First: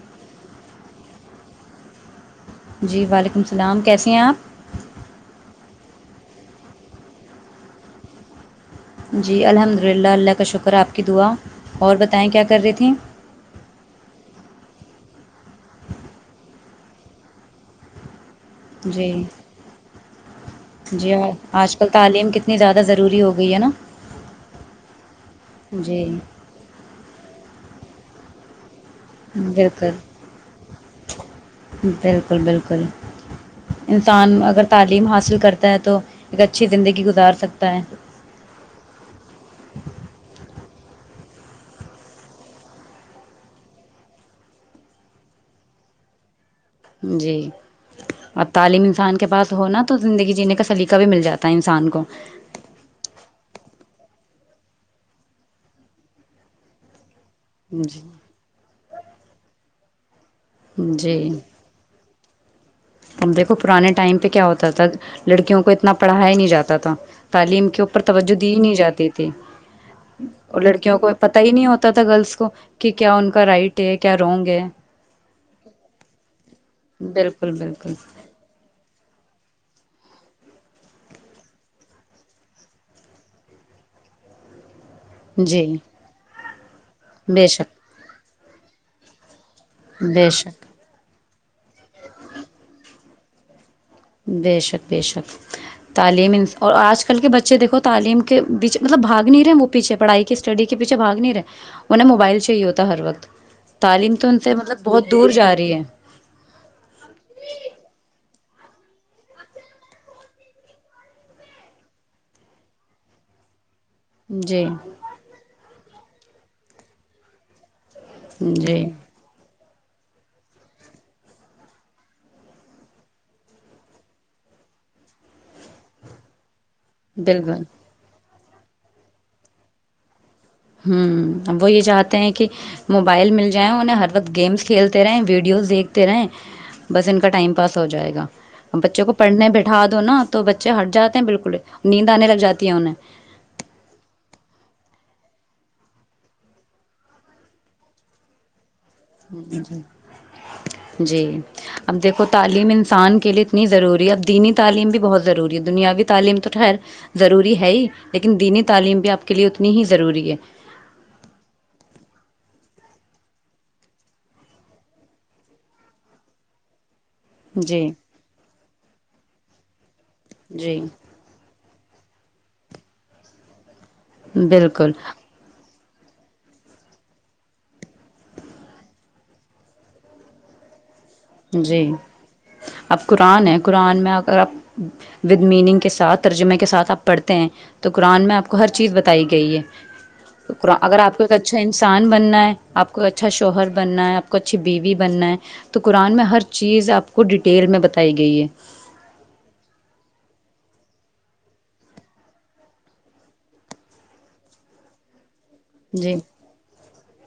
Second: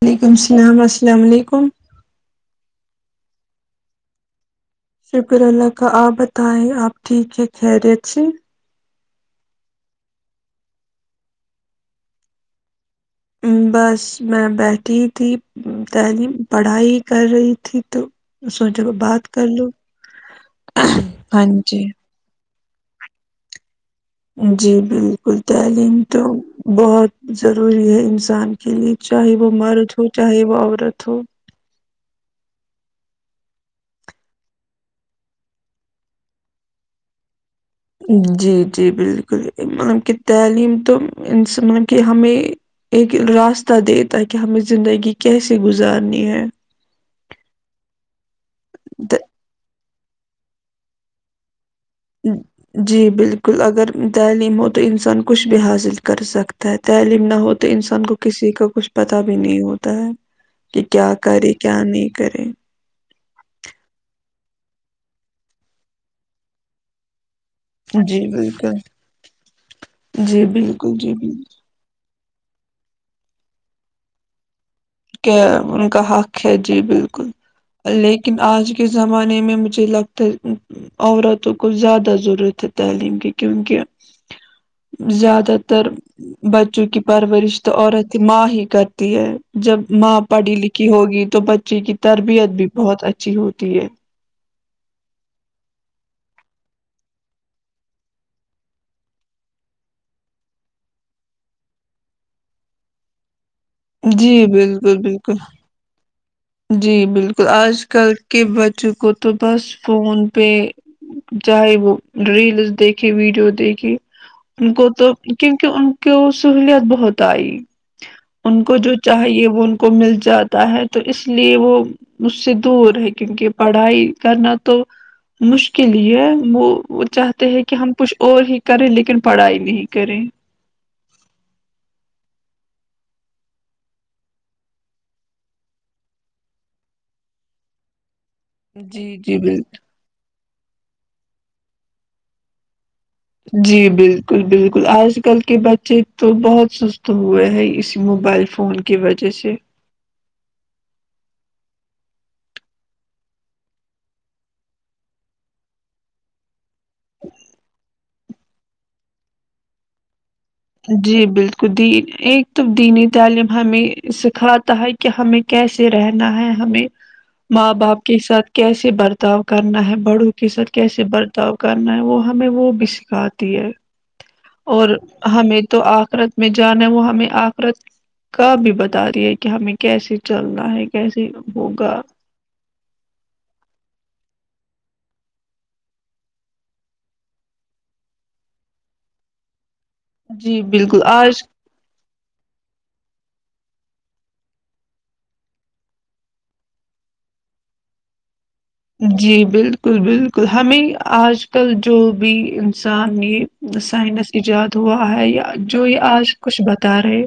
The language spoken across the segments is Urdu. وعلیکم السلام السلام علیکم جی وعلیکم السلام کیسے ہیں آپ شکر اللہ کا آپ بتائیں آپ ٹھیک ہے خریت سے جی الحمد للہ اللہ کا شکر آپ کی دعا اور بتائیں کیا کر رہی تھیں بس میں بیٹھی تھی تعلیم پڑھائی کر رہی تھی تو سوچو گ جی بات کر لو ہاں جی اتنی زیادہ ضوری ہو گئی ہے نا جی بالکل تعلیم جی تو بہت ضروری ہے انسان کے لیے چاہے وہ مرد ہو بالکل چاہے وہ عورت ہو بالکل بالکل انسان اگر تعلیم حاصل کرتا ہے تو ایک اچھی زندگی گزار سکتا جی جی بالکل مطلب کہ تعلیم تو ان مطب کہ ہمیں ایک راستہ دے تاکہ ہمیں زندگی کیسے گزارنی ہے جی اب تعلیم انسان کے پاس ہونا زندگی جینے کا سلیقہ بھی مل جاتا ہے انسان کو جی بالکل اگرال ہو تو انسان کچھ بھی حاصل کر سکتا ہے تعلیم نہ ہو تو جی انسان کو کسی کا کچھ پتا بھی نہیں ہوتا تو کہ کیا جی کرے کیا نہیں کریں دیکھو پرانے ٹائم پہ کیا ہوتا تھا لڑکیوں کو اتنا پڑھا ہی نہیں جاتا تھا تعلیم کے اوپر جی توجہ دی ہی بالکل نہیں جاتی تھی جی اور بالکل لڑکیوں کو جی پتا بالکل ہی نہیں ہوتا تھا گرلس کو کہ کیا ان کا رائٹ ہے کیا رانگ ہے کہ ان کا حق ہے جی بالکل لیکن آج کے زمانے میں مجھے لگتا ہے عورتوں کو زیادہ ضرورت ہے تعلیم کی کیونکہ زیادہ جی تر [inaudible] چونکہ بے پرورش تو شک عورت ماں ہی کرتی ہے جب ماں بے پڑھی شک لکھی ہوگی تو بچے کی تربیت بھی بہت اچھی ہوتی ہے بے شک بے شک تعلیم اور آج کل کے بچے دیکھو تعلیم کے پیچھے مطلب بھاگ نہیں رہے وہ پیچھے پڑھائی کی اسٹڈی کے پیچھے بھاگ نہیں رہے انہیں موبائل چاہیے ہوتا ہر وقت تعلیم تو ان جی سے مطلب بالکل بہت دور بالکل جا رہی ہے جی بالکل آج کل کے بچوں کو تو بس فون پہ چاہے وہ ریلس دیکھے ویڈیو دیکھے جی ان کو تو کیونکہ ان کی سہلیت بہت آئی ان کو جی جو چاہیے وہ ان کو مل جاتا ہے تو اس لیے وہ مجھ سے دور ہے کیونکہ پڑھائی کرنا تو مشکل ہی ہے وہ وہ چاہتے ہیں بالکل کہ ہم پش اور ہی کرے لیکن پڑھائی نہیں کرے ہوں ا وہ یہ چاہتے ہیں کہ موبائل مل جائیں انہیں ہر وقت گیمس کھیلتے رہےیں ویڈیوز دیکھتے رہیں بس ان کا ٹائم پاس ہو جائے گا بچوں کو جی جی پڑھنے بالکل بیٹھا دو نا تو بچے ہٹ جاتے ہیں بالکل نیند آنے لگ جاتی ہے انہیں جی بالکل بالکل آج کل کے بچے تو بہت سست ہوئے ہیں اسی موبائل فون کی وجہ سے جی جی اب دیکھو تعلیم انسان کے لیے اتنی ضروری ہے اب دینی تعلیم بھی بہت ضروری ہے دنیاوی تعلیم تو یر ضروری ہے ہی لیکن دینی تعلیم بھی آپ کے لیے اتنی ہی ضروری ہے جی بالکل دین ایک تو دینی تعلیم ہمیں سکھاتا ہے کہ ہمیں کیسے رہنا ہے ہمیں ماں جی باپ کے ساتھ کیسے برتاؤ کرنا ہے بڑوں کے ساتھ جی کیسے برتاؤ کرنا ہے وہ ہمیں وہ بھی سکھاتی ہے اور بالکل ہمیں تو آخرت میں جانا ہے وہ ہمیں آخرت کا بھی بتا دیا ہے کہ ہمیں کیسے چلنا ہے کیسے جی ہوگا اب قرآن ہے قرآن میں اگر آپ ودھ میننگ کے ساتھ ترجمے کے ساتھ آپ پڑھتے ہیں تو قرآن میں آپ کو ہر چیز بتائی گئی ہے جی شکرا اگر بالکل آپ کو ایک آج اچھا انسان بھی بننا ہے آپ کو اچھا شوہر بننا ہے آ کو اچھی بیوی بننا ہے تو قرآن میں ہر چیز آپ کو ڈیٹیل میں بتائی گئی ہے جی بالکل بالکل ہمیں آج کل جو بھی انسان یہ سائنس ایجاد ہوا ہے یا جو یہ جی آج کچھ بتا رہے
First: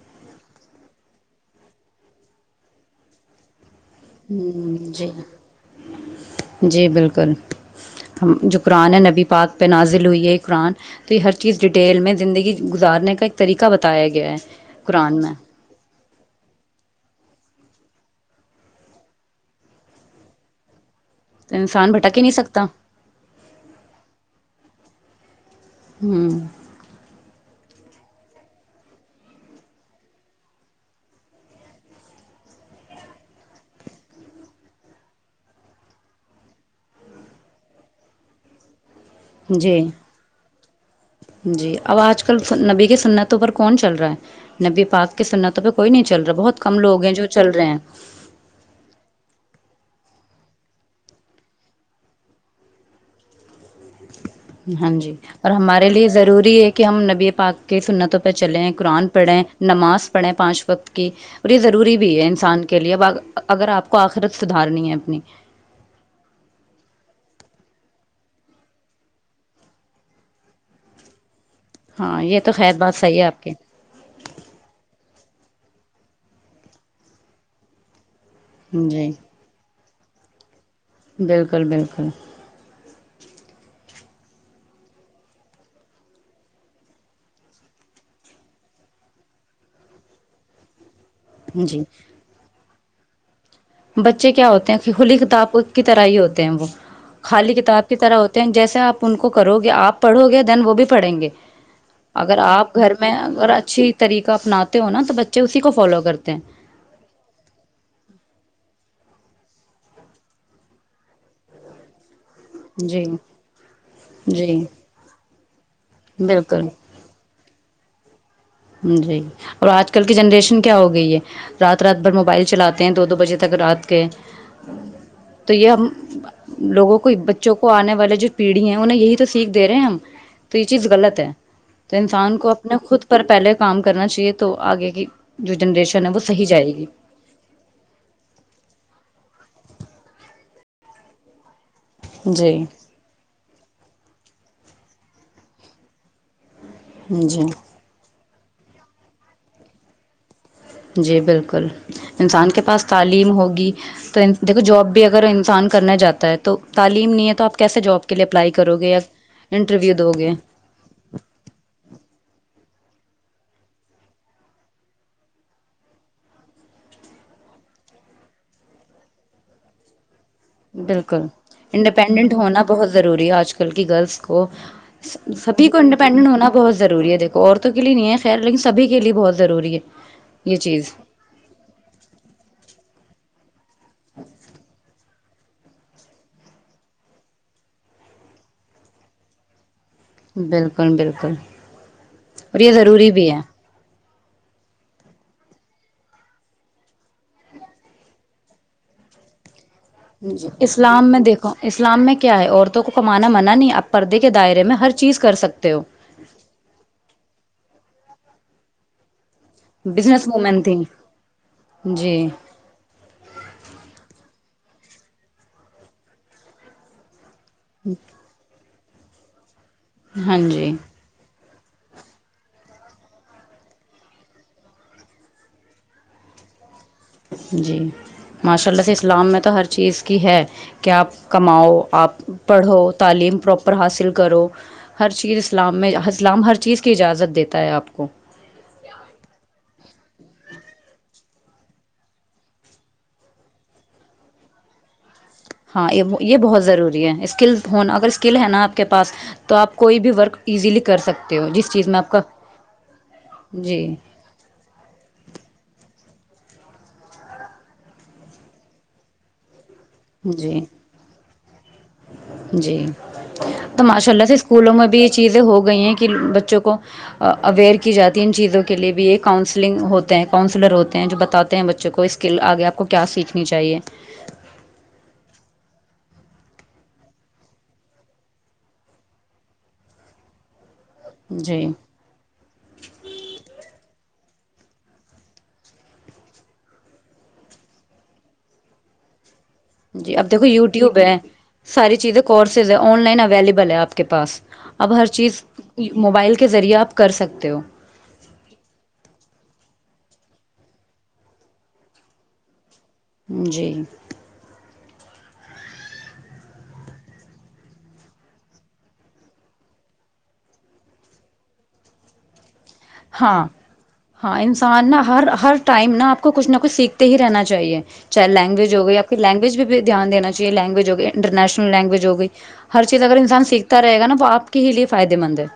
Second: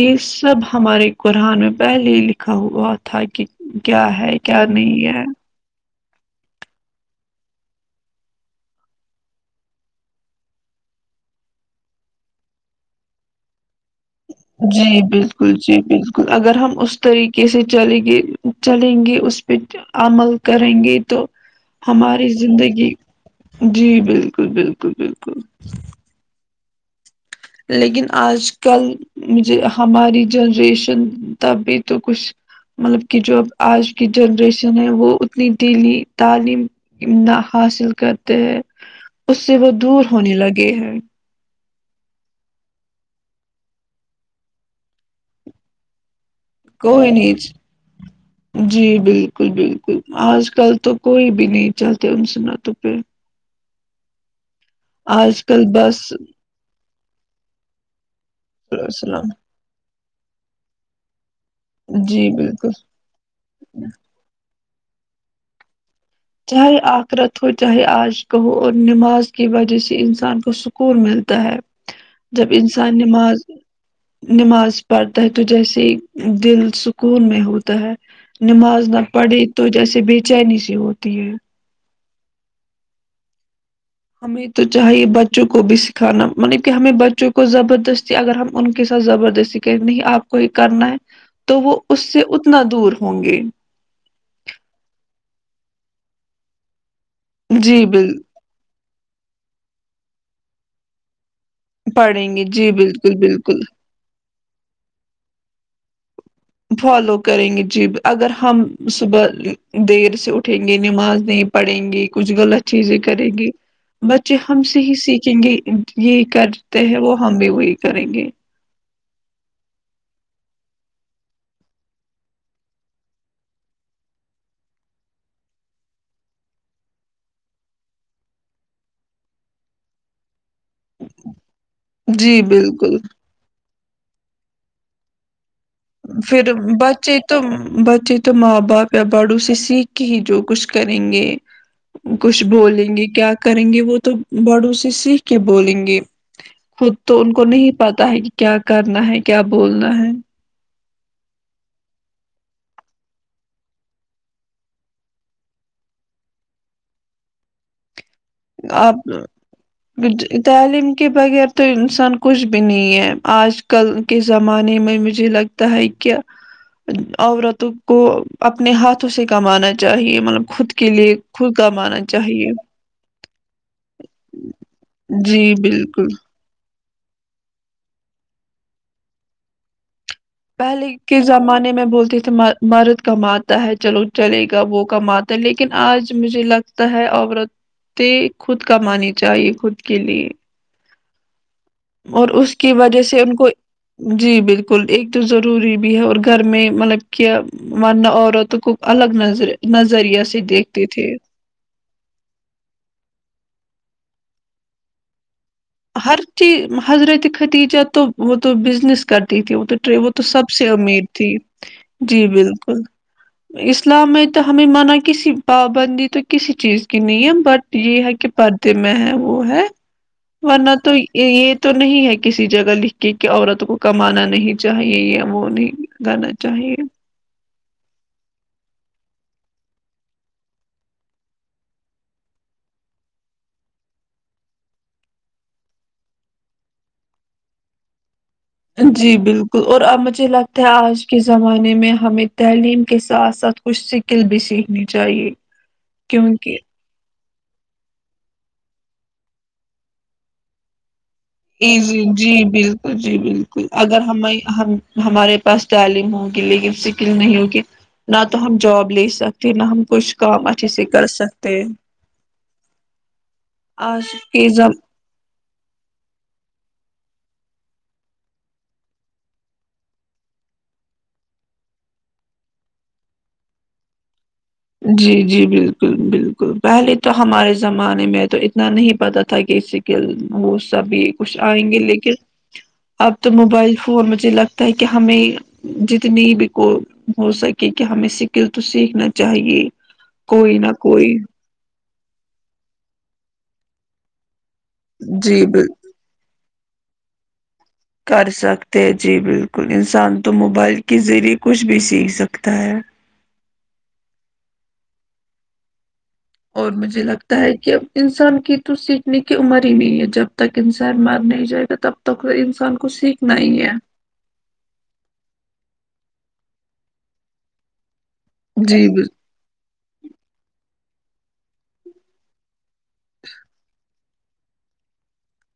یہ سب ہمارے قرآن میں پہلے ہی لکھا ہوا تھا کہ کیا ہے ہ کیا نہیں جی ہے جی بالکل جو قرآن ہے نبی پات پہ نازل ہوئی ہے قرآن تو یہ ہر چیز ڈیٹیل میں زندگی گزارنے کا ایک طریقہ بتایا گیا ہے جی قرآن میں بالکل جی بالکل اگر ہم اس طریقے سے چلے گی چلیں گے اس پہ عمل کریں گے تو انسان بھٹک ہی ہماری نہیں سکتا زندگی جی بالکل بالکل بالکل بالکل ہوں لیکن آج کل مھے ہماری جنریشن تب بھی تو کچھ مطلب کہ جو آج کی جنریشن ہے وہ اتنی دلی تعلیم نہ حاصل کرتے ہیں اس سے وہ جی دور ہونے لگے ہے جی اب آج کل نبی کی سنتوں پر کون چل رہا ہے نبی پاک کی سنتوں پہ کوئی نہیں چل رہا بہت کم لوگ کوئی ہیں جو نہیںچ چل رہے ہیں جی بالکل بالکل آج کل تو کوئی بھی نہیں چلتا ان سے ن تو پ ہاں جی اور کل ہمارے بس لیے ضروری ہے کہ ہم نبی پا کے سننا تو چلے قرآن السلام پڑھیں نماز پڑھیں پانچ وقت کی اور یہ ضروری بھی ہے جی انسان کے بالکل لیے اب اگر آپ کو آخرتد ادھارنی ہے اپنی چاہے آخرت ہو چاہے آج کا ہو اور نماز کی وجہ سے انسان کو سکون ملتا ہے ہاں یہ جب تو خیر بات انسان صحیح ہے آپ نماز کی نماز پڑھتا ہے تو جیسے دل سکون میں ہوتا ہے نماز نہ جی پڑ تو جیسے بھی چائنیزی ہو بالکل بالکل ہمیں تو چاہیے بچوں کو بھی سکھانا مطلب کہ ہمیں بچوں کو زبردستی اگر ہم ان کے ساتھ زبردستی کہیں نہیں آپ کو یہ کرنا ہے تو وہ جی اس سے اتنا دور ہوں گے بچے کیا ہوتے ہیں کہ کھلی کتاب کی طرح ہی ہوتے ہیں وہ خالی جی کتاب کی بل طرح ہوتے ہیں جیسے آپ ان کو کرو گے آپ پڑھو گے دین وہ بھی پڑھیں گے پڑھیں اگر گے جی آپ گھر میں بالکل اگر بالکل اچھی طریقہ اپناتے ہو نا تو بچے اسی کو فالو کر کرتے ہیں فالو کریں گے جی اگر ہم صبح دیر سے اٹھیں گے نماز نہیں پڑھیں گے کچھ غلط چیزیں جی کرے گی بچے ہم جی سے ہی سیکھ چنگے یہ بالکل کرتے ہیں وہ ہم بھی وہی کریں گے جی اور آج کل کی جنریشن کیا ہو گئی ہے رات رات بھر موبائل چلاتے ہیں دو دو بجے تک رات کے تو یہ ہم لوگوں کو بچوں کو آنے والے جو پیڑھی ہیں انہیں یہی تو سیکھ دے رہے ہیں ہم تو یہ چیز غلط ہے تو انسان جی کو اپنے بالکل خود کام کرنا چاہیے تو آگے کی جو جنریشن ہے وہ صحیح پھر جائے گی بچے تو بچے تو ماں باپ یا بڑو کسی کی جو کچھ کریں گے کچھ جی بولیں گے کیا کریں گے وہ تو بڑو سے سیکھ کے بولیں گے خود تو ان کو جی نہیں پتا ہے کیا کرنا ہے کیا بولنا ہے جی بالکل انسان کے پاس تعلیم ہوگی تو دیکھو جاب بھی اگر انسان کرنا جاتا ہے تو تعلیم نہیں ہے تو آپ کیسے جاب کے لیے اپلائی کرو گے یا اپ انٹرویو دو گے تعلیم کے بغیر تو انسان کچھ بھی نہیں ہے آج کل کے زمانے میں مجھے لگتا ہے کہ عورتوں کو اپنے ہاتھوں سے کمانا چاہیے مطلب خود کے لیے بالکل خود کا ماننا انڈیپینڈنٹ چاہیے ہونا بہت ضروری ہے آج گرلس کو جی سبھی کو بالکل انڈیپینڈنٹ ہونا بہت ضروری ہے دیکو عورتوں کے لیے نہیں ہے خیر لیکن سب کے لیے بہت ضروری ہے یہ پہلے چیز کے زمانے میں بولتے تھے مرد کماتا ہے چلو چلے گا وہ کماتا لیکن آج مجھے لگتا ہے عورتیں خود کا مانی چاہیے خود کے لیے بالکل بالکل اور اس یہ کی وجہ ضروری سے بھی ان ہے کو جی بالکل ایک تو ضروری بھی ہے اور گھر میں مطلب کہہ ونہ عورت ت گوب الگ نظر نظریہ سے جی دیکھتے تھے اسلام میں دیکھو اسلام میں کیا ہے عورتوں کو کمانا منع نہیں ا پردے کے دائرے میں ہر چیز کر سکتے ہو ہر چیز حضرت ختییجہ تو وہ تو بزنس کر تھی وہ تو وہ تو بزنس سب وومین سے تھیں امیر تھی جی بالکل اسلام میں تو ہمیں مان کسی پابندی تو کسی چیز کی نہیں ہے بٹ یہ ہے کہ پر ت میں وہ ہے ہاں ورنہ جی تو یہ یہ تو نہیں ہے کسی جگہ لکھ کے کہ عورت کو کمانا نہیں چاہیے یا وہ نہیں گانا چاہیے جی ماشاء اللہ سے اسلام میں تو ہر چیز کی ہے کہ آپ کماؤ آپ پڑھو تعلیم پراپر حاصل کرو ہر چیز اسلام میں ہ اسلام ہر چیز کی اجازت دیتا ہے آپ کو جی بالکل اور ا مجھے لگتا ہے آج کے زمانے میں ہمیں تعلیم کے ساتھ ساتھ کچھ سکل بھی سیکھنی چاہیے ہاں یہ یہ کیونکہ بہت ضروری ہے اس اسکل ہونا اگر اسکل ہے نا آپ کے پاس تو آپ کوئی بھی ورک ایزیلی کر سکتے ہو جس ای چیز میں جی آپ کا جی بالکل جی بالکل جی اگر ہم ہم ہمارے پاس تعلیم ہوی لیکن سکل نہیں ہوگی نہ تو ہم جاب لے سکتے نہ ہم کچھ کام جی اچھے سے کر سک [inaudible] جی تو آج ماشاء اللہ سے کے اسکولوں زم میں بھی یہ چیزیں ہوگی گئی کہ بچوں کو اویئر کی جاتی ان چیزوں کے لیے بھی یہ کاؤنسلنگ ہوتے ہیں کاؤنسلر ہوتے ہیں جو بتاتے ہیں بچوں کو اسکل آگے آپ کو کیا سیکھنی چاہیے جی جی بالکل بالکل پہلے تو ہمارے زمانے میں تو اتنا نہیں پتہ تھا کہ اس سے ہو سبھی کچھ جی آئیں گے لیکن اب تو موبائل فون م لگ تاکہ ہمیں جتنی بھی کو ہو سکے کہ ہمیں سکل تو سیکھنا [inaudible] جی اب دیکھو کوئی نہ وٹیوب کوئی ہے ساری چیز کورسز ہے آن لائن ا اویلیبل ہے آپ کے پاس اب ہر چیز جی بال موبائل کے ذریعہ کر سکتے ہو کر سکتے ہیں جی بالکل انسان تو موبائل کے ذریعے کچھ بھی سیکھ سکتا ہے جی اور مجھے لگتا ہے کہ انسان کی تو سیکھنے کی عمر ہی نہیں ہے جب تک انسان مار نہیں جائے گا تب تک انسان کو سیکھنا ہاں ہی ہے ہاں انسان نہا ہر ہر ٹائم نہا اپ کو کچھ نہ کچھ سیکھتے ہی رہنا چاہیے چاہ لینگویج ہو جی گئی بالکل آ کی لینگویج بھی دھیانین چاہے لینگویج انٹرنیشنل لینگویج ہوگئی ہر چیز اگر انسان سیکھتا رہے گا نا وہ آ کے ہی لیے فائدے مند ہے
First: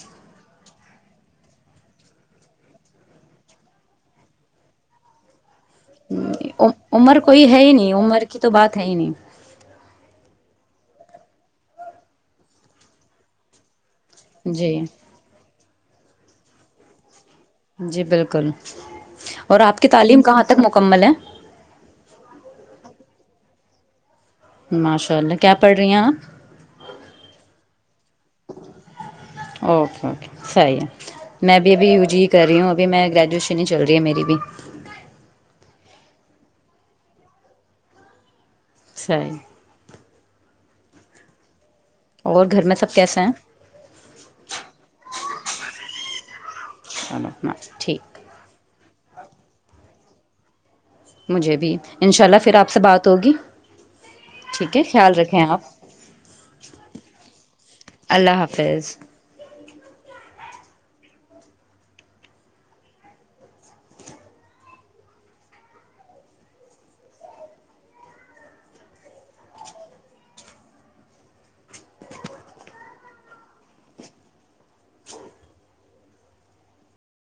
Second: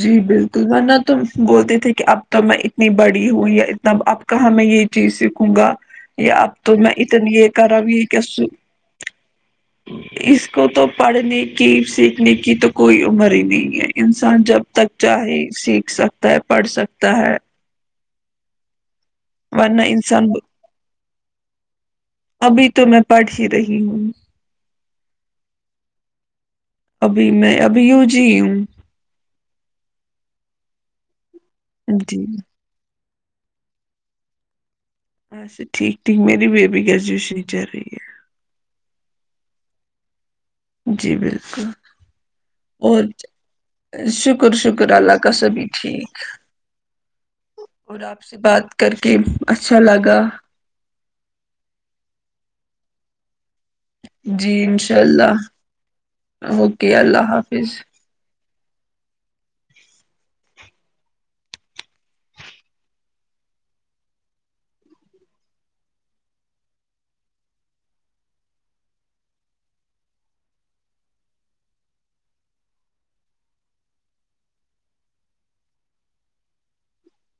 جی بالکل ورنہ تم بولتے تھے کہ اب تو میں اتنی بڑی ہوں یا اتنا اب کہاں میں یہ چیز سیکھوں گا یہ اب تو میں عمر اتنی کوئی ہے ایک اور ہی نہیں ابھی عمر کی تو بات ہے ہی نہیں اس کو تو پڑھنے کی سیکھنے کی تو کوئی عمر ہی نہیں ہے انسان جب جی تک جائے لکھ سکتا ہے پڑھ سکتا ہے جی بالکل اور آپ ورنہ کی تعلیم انسان کہاں تک مکمل ہے جی ماشاء اللہ کیا پڑ رہیا ابھی میں ابھی یوں جی ہوں صیح ہے میں اب اھی جی یوی کر رہی ہوں ابھی میں گریجو ش نہیں چل رہی ہے میری بھی اسے ٹھیک ٹھیک میری بیبی گریجویشن ہی چل رہی ہے چھ جی بالکل اور گھر میں سب اور کیسے ہیں شکر شکر اللہ کا سبھی ٹھیک چلو اور ٹھیک آپ سے بات کر کے اچھا لگا مجھے بھی انشاء اللہ پھر آپ سے بات ہوگی جی ٹھیک ہے انشاء خیال اللہ رکھیں آپ اوکے اللہ حافظ فیض